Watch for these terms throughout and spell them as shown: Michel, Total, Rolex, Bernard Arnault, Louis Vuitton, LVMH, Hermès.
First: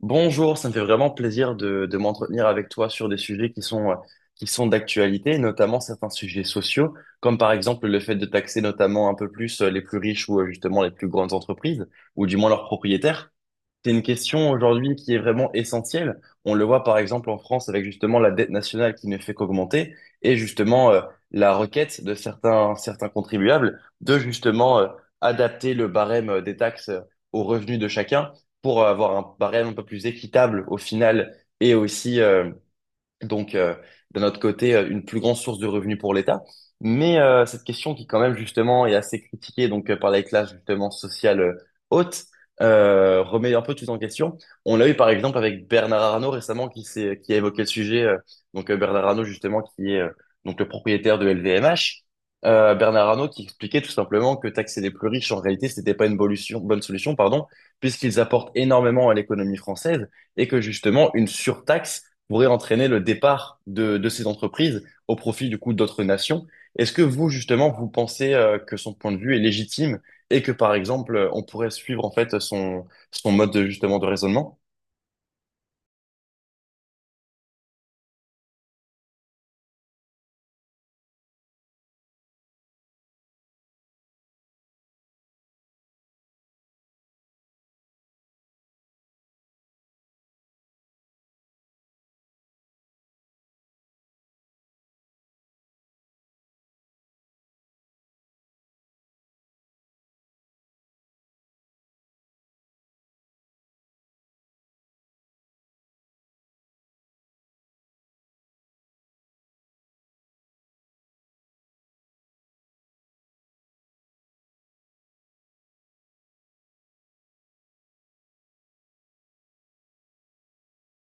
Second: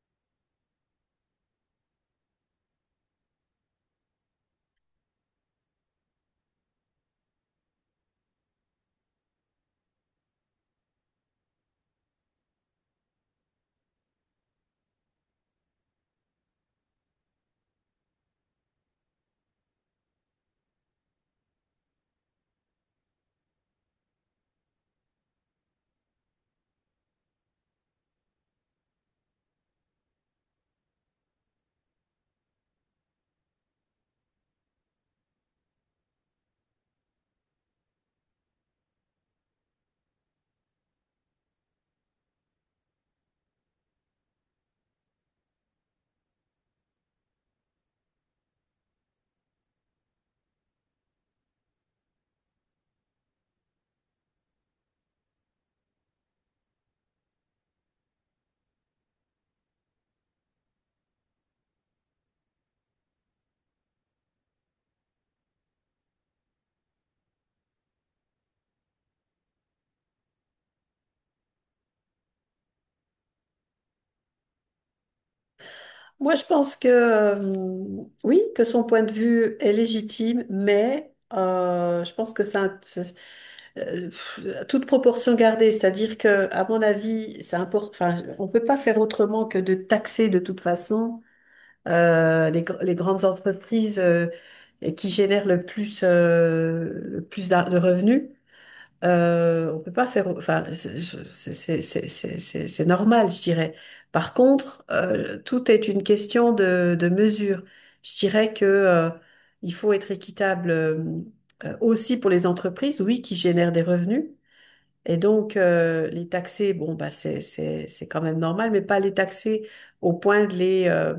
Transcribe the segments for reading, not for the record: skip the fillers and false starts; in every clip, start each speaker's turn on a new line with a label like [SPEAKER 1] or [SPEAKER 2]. [SPEAKER 1] Bonjour, ça me fait vraiment plaisir de m'entretenir avec toi sur des sujets qui sont d'actualité, notamment certains sujets sociaux, comme par exemple le fait de taxer notamment un peu plus les plus riches ou justement les plus grandes entreprises, ou du moins leurs propriétaires. C'est une question aujourd'hui qui est vraiment essentielle. On le voit par exemple en France avec justement la dette nationale qui ne fait qu'augmenter et justement la requête de certains contribuables de justement adapter le barème des taxes aux revenus de chacun pour avoir un barème un peu plus équitable au final et aussi donc, euh, d'un autre côté, une plus grande source de revenus pour l'État. Cette question qui, quand même, justement, est assez critiquée par les classes justement sociales hautes, remet un peu tout en question. On l'a eu par exemple avec Bernard Arnault récemment qui a évoqué le sujet. Bernard Arnault justement qui est donc le propriétaire de LVMH. Bernard Arnault qui expliquait tout simplement que taxer les plus riches en réalité c'était pas une bonne solution pardon puisqu'ils apportent énormément à l'économie française et que justement une surtaxe pourrait entraîner le départ de ces entreprises au profit du coup d'autres nations. Est-ce que vous, justement, vous pensez que son point de vue est légitime et que, par exemple, on pourrait suivre en fait son, son mode de, justement de raisonnement?
[SPEAKER 2] Moi, je pense que oui, que son point de vue est légitime, mais je pense que à toute proportion gardée. C'est-à-dire que, à mon avis, enfin, on peut pas faire autrement que de taxer de toute façon les grandes entreprises et qui génèrent le plus de revenus. On peut pas faire, enfin, c'est- c'est normal, je dirais. Par contre, tout est une question de mesure. Je dirais que il faut être équitable aussi pour les entreprises, oui, qui génèrent des revenus. Et donc, les taxer, bon, bah, c'est quand même normal, mais pas les taxer au point de les euh,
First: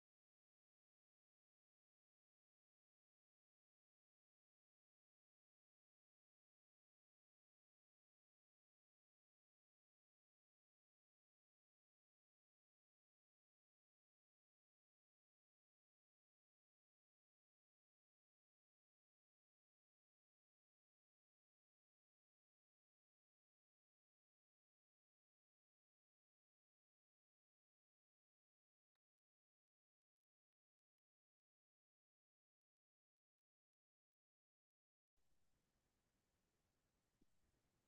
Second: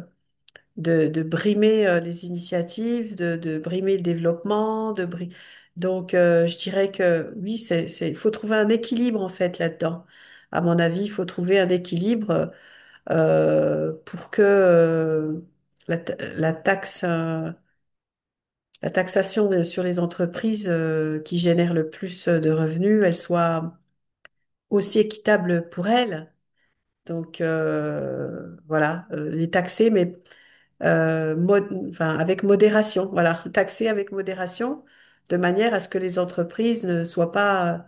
[SPEAKER 2] de, de brimer les initiatives, de brimer le développement, Donc, je dirais que oui, il faut trouver un équilibre en fait là-dedans. À mon avis, il faut trouver un équilibre pour que la taxe, la taxation sur les entreprises qui génèrent le plus de revenus, elle soit aussi équitable pour elles. Donc voilà, les taxer, mais enfin, avec modération, voilà, taxer avec modération, de manière à ce que les entreprises ne soient pas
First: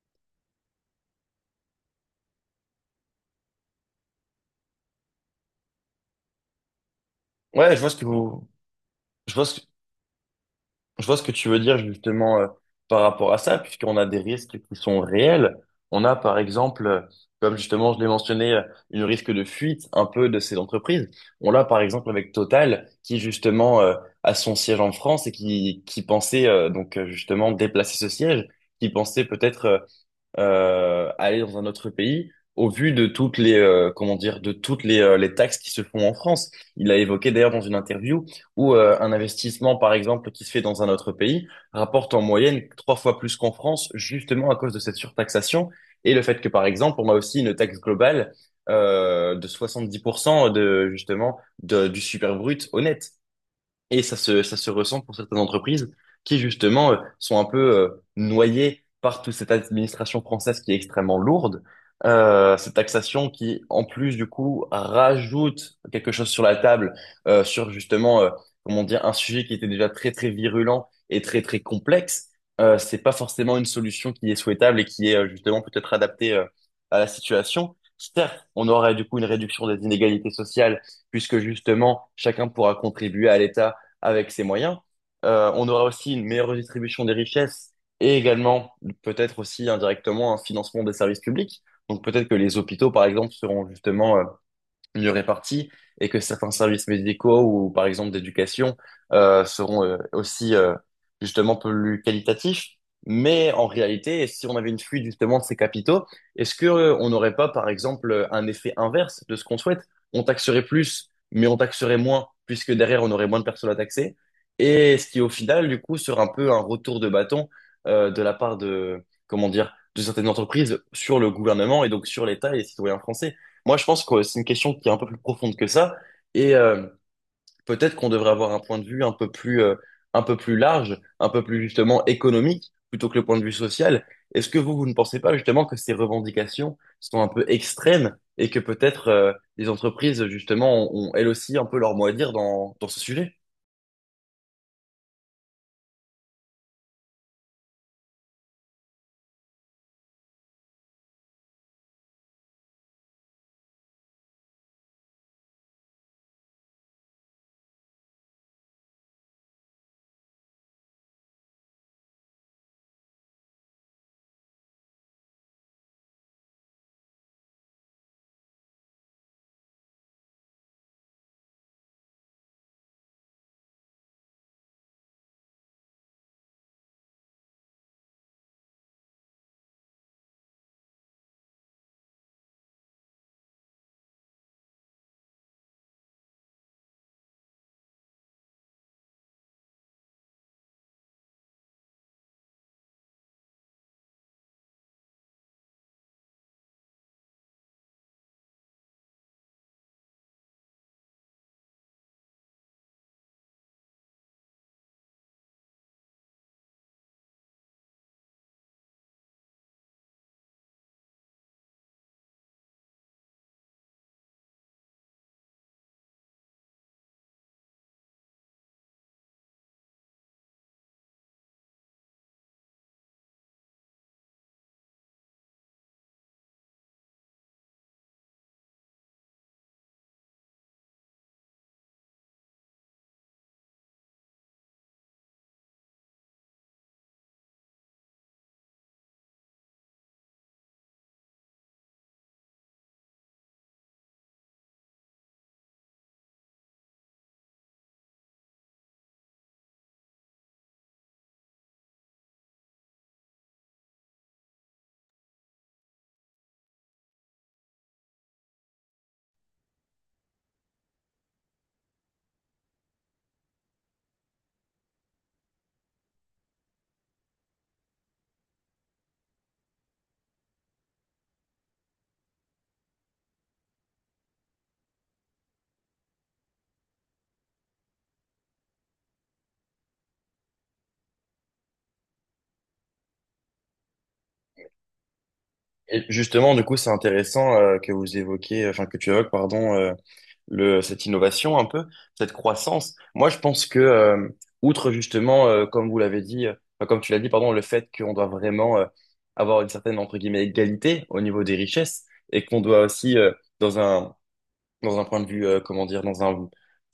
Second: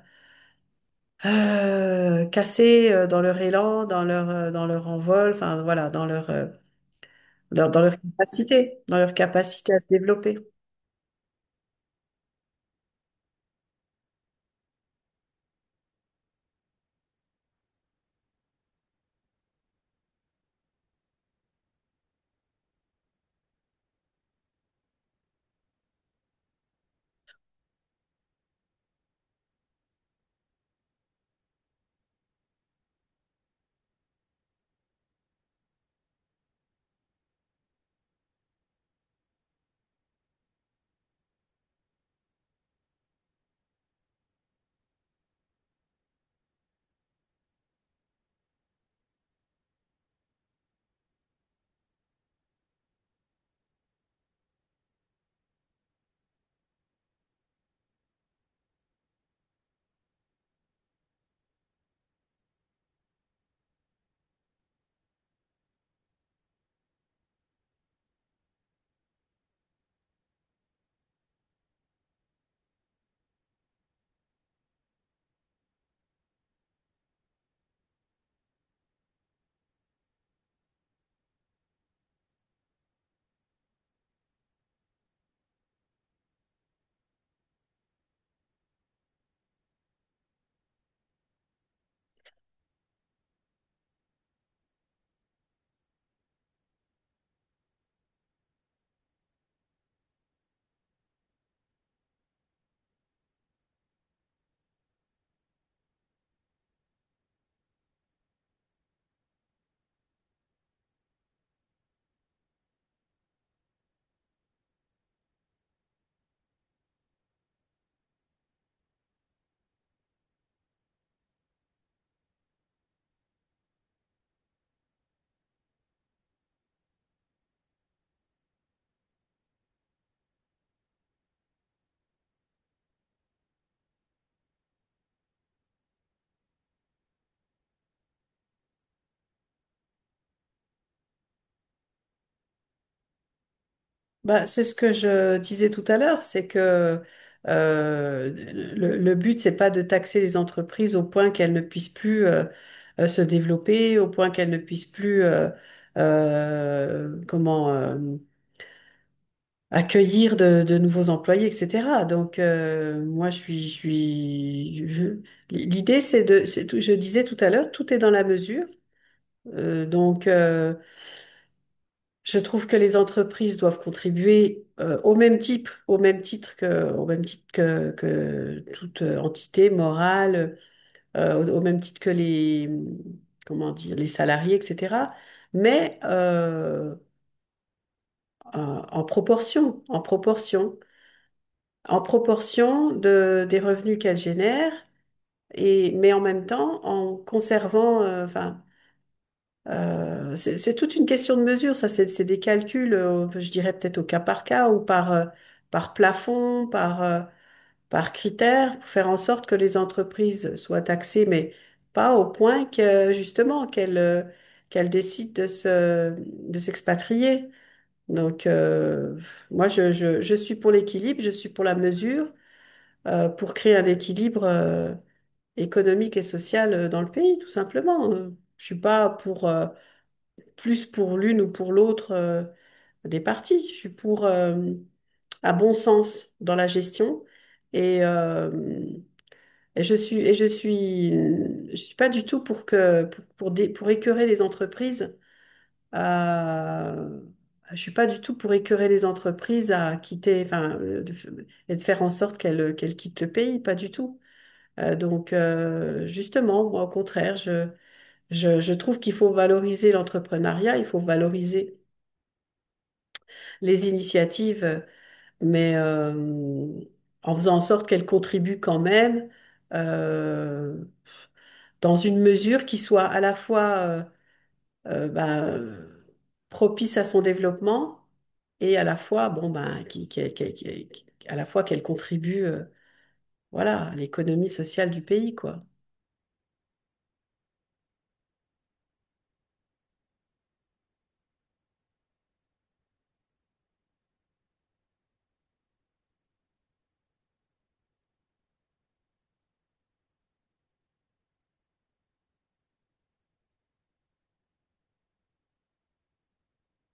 [SPEAKER 2] cassées dans leur élan, dans leur envol, enfin voilà,
[SPEAKER 1] Ouais, je vois ce que vous,
[SPEAKER 2] dans leur
[SPEAKER 1] je vois ce,
[SPEAKER 2] capacité à se développer.
[SPEAKER 1] je vois ce que tu veux dire justement par rapport à ça, puisqu'on a des risques qui sont réels. On a par exemple, comme justement je l'ai mentionné, une risque de fuite un peu de ces entreprises. On l'a par exemple avec Total, qui justement a son siège en France et qui pensait justement déplacer ce siège, qui pensait peut-être aller dans un autre pays au vu de toutes les comment dire de toutes les taxes qui se font en France. Il a évoqué d'ailleurs dans une interview où un investissement par exemple qui se fait dans un autre pays rapporte en moyenne trois fois plus qu'en France justement à cause de cette surtaxation et le fait que par exemple on a aussi une taxe globale de 70% de justement du super brut honnête et ça se ressent pour certaines entreprises qui, justement, sont un peu noyées par toute cette administration française qui est extrêmement lourde, cette taxation qui, en plus, du coup, rajoute quelque chose sur la table euh, sur, justement, euh, comment dire, un sujet qui était déjà très, très virulent et très, très complexe. C'est pas forcément une solution qui est souhaitable et qui est, justement, peut-être adaptée à la situation. Certes, on aurait, du coup, une réduction des inégalités sociales puisque, justement, chacun pourra contribuer à l'État avec ses moyens. On aura aussi une meilleure redistribution des richesses et également peut-être aussi indirectement un financement des services publics. Donc peut-être que les hôpitaux, par exemple, seront justement mieux répartis et que certains services médicaux ou par exemple d'éducation seront aussi justement plus qualitatifs. Mais en réalité, si on avait une fuite justement de ces capitaux, est-ce que on n'aurait pas par exemple un effet inverse de ce qu'on souhaite? On taxerait plus, mais on taxerait moins puisque derrière on aurait moins de personnes à taxer. Et ce qui au final du coup sera un peu un retour de bâton de la part de comment dire de certaines entreprises sur le gouvernement et donc sur l'État et les citoyens français. Moi, je pense que c'est une question qui est un peu plus profonde que ça, et peut-être qu'on devrait avoir un point de vue un peu plus large, un peu plus justement économique, plutôt que le point de vue social. Est-ce que vous, vous ne pensez pas justement que ces revendications sont un peu extrêmes et que peut-être les entreprises justement ont, ont elles aussi un peu leur mot à dire dans, dans ce sujet?
[SPEAKER 2] Bah, c'est ce que je disais tout à l'heure, c'est que euh, le but, c'est pas de taxer les entreprises au point qu'elles ne puissent plus se développer, au point qu'elles ne puissent plus comment accueillir de nouveaux employés, etc. Donc moi, l'idée, c'est de, c'est tout- je disais tout à l'heure, tout est dans la mesure. Euh, donc euh, Je trouve que les entreprises doivent contribuer au même titre que que toute entité morale, au même titre que les, comment dire, les salariés, etc. Mais en, en proportion, en proportion des revenus qu'elles génèrent, et, mais en même temps en conservant, enfin, c'est toute une question de mesure, ça, c'est des calculs, je dirais peut-être au cas par cas ou par plafond, par critère, pour faire en sorte que les entreprises soient taxées, mais pas au point que justement qu'elles décident de de s'expatrier. Donc, moi, je suis pour l'équilibre, je suis pour la mesure, pour créer un équilibre, économique et social dans le pays, tout simplement. Je suis pas pour... plus pour l'une ou pour l'autre des parties. Je suis pour un bon sens dans la gestion et, et je suis et je suis je suis pas du tout pour que pour, dé- pour écœurer les entreprises. Euh, je suis pas du tout pour écœurer les entreprises à quitter enfin et de faire en sorte qu'elles quittent le pays, pas du tout. Justement, moi au contraire, je trouve qu'il faut valoriser l'entrepreneuriat, il faut valoriser les initiatives, mais en faisant en sorte qu'elles contribuent quand même euh, dans une mesure qui soit à la fois euh, ben, euh, propice à son développement et à la fois à la fois qu'elle contribue voilà, l'économie sociale du pays, quoi.
[SPEAKER 1] Et justement, du coup, c'est intéressant que vous évoquiez, enfin que tu évoques, pardon, le, cette innovation un peu, cette croissance. Moi, je pense que, outre justement, comme vous l'avez dit, enfin, comme tu l'as dit, pardon, le fait qu'on doit vraiment avoir une certaine, entre guillemets, égalité au niveau des richesses et qu'on doit aussi, dans un, dans un point de vue, comment dire, dans un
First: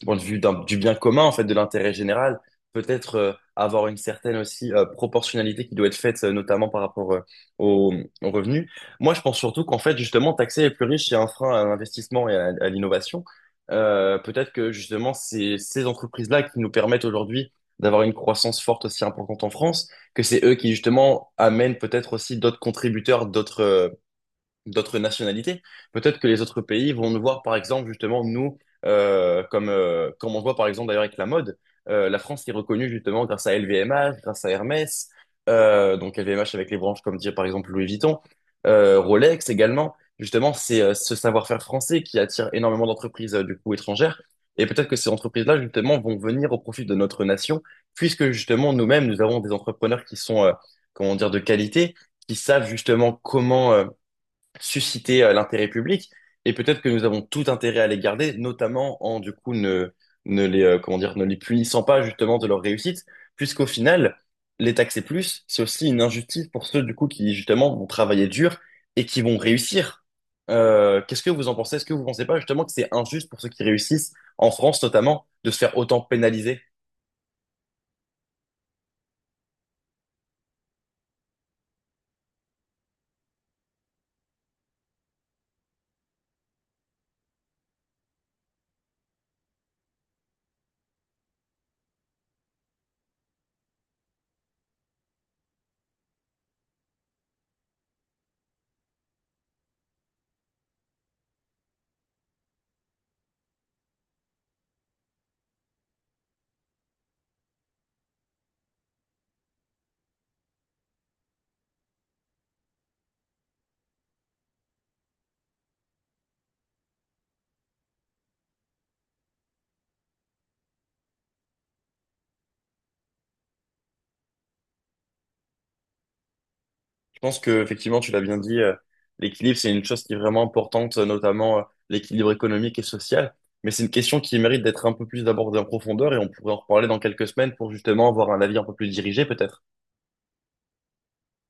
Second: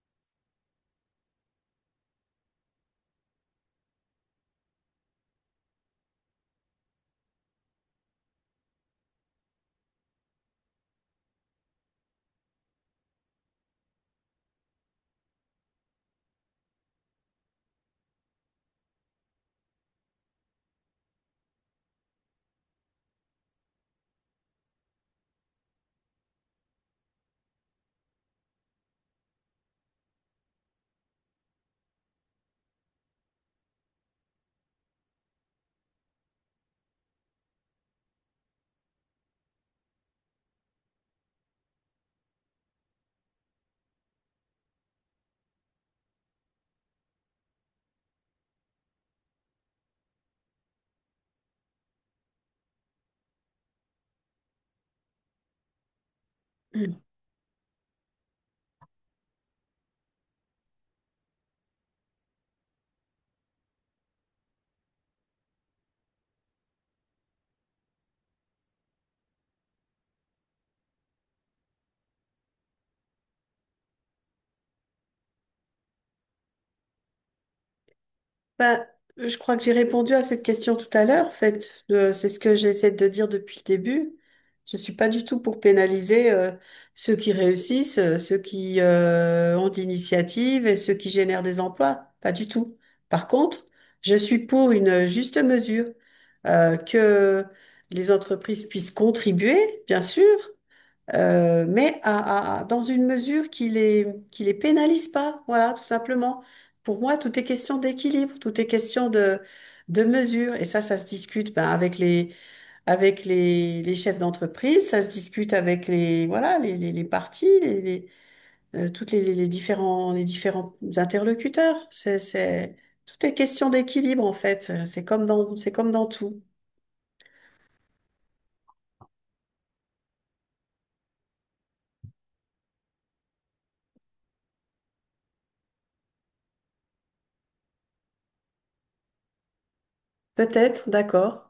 [SPEAKER 1] point de vue du bien commun, en fait, de l'intérêt général, peut-être avoir une certaine aussi proportionnalité qui doit être faite, notamment par rapport aux, aux revenus. Moi, je pense surtout qu'en fait, justement, taxer les plus riches, c'est un frein à l'investissement et à l'innovation. Peut-être que justement, c'est ces entreprises-là qui nous permettent aujourd'hui d'avoir une croissance forte aussi importante en France, que c'est eux qui justement amènent peut-être aussi d'autres contributeurs, d'autres d'autres nationalités. Peut-être que les autres pays vont nous voir, par exemple, justement, nous, comme, comme on voit, par exemple, d'ailleurs, avec la mode. La France est reconnue, justement, grâce à LVMH, grâce à Hermès, donc LVMH avec les branches, comme dire, par exemple, Louis Vuitton, Rolex également. Justement, c'est ce savoir-faire français qui attire énormément d'entreprises, du coup, étrangères. Et peut-être que ces entreprises-là, justement, vont venir au profit de notre nation, puisque, justement, nous-mêmes, nous avons des entrepreneurs qui sont, comment dire, de qualité, qui savent, justement, comment susciter l'intérêt public et peut-être que nous avons tout intérêt à les garder, notamment en du coup ne, ne les comment dire ne les punissant pas justement de leur réussite, puisqu'au final les taxer plus, c'est aussi une injustice pour ceux du coup qui justement vont travailler dur et qui vont réussir. Qu'est-ce que vous en pensez? Est-ce que vous pensez pas justement que c'est injuste pour ceux qui réussissent en France notamment de se faire autant pénaliser?
[SPEAKER 2] Bah, je crois que j'ai répondu à cette question tout à l'heure. En fait, c'est ce que j'essaie de dire depuis le début. Je suis pas du tout pour pénaliser ceux qui réussissent, ceux qui ont de l'initiative et ceux qui génèrent des emplois. Pas du tout. Par contre, je suis pour une juste mesure, que les entreprises puissent contribuer, bien sûr, mais dans une mesure qui les pénalise pas, voilà, tout simplement. Pour moi, tout est question d'équilibre, tout est question de mesure. Et ça se discute ben, avec les chefs d'entreprise, ça se discute avec les, voilà, les partis, les différents interlocuteurs. Tout est question d'équilibre, en fait. C'est comme dans tout.
[SPEAKER 1] Je pense que effectivement, tu l'as bien dit, l'équilibre, c'est une chose qui est vraiment importante, notamment l'équilibre économique et social. Mais c'est une question qui mérite d'être un peu plus abordée en profondeur et on pourrait en reparler dans quelques semaines pour justement avoir un avis un peu plus dirigé, peut-être.
[SPEAKER 2] Peut-être, d'accord.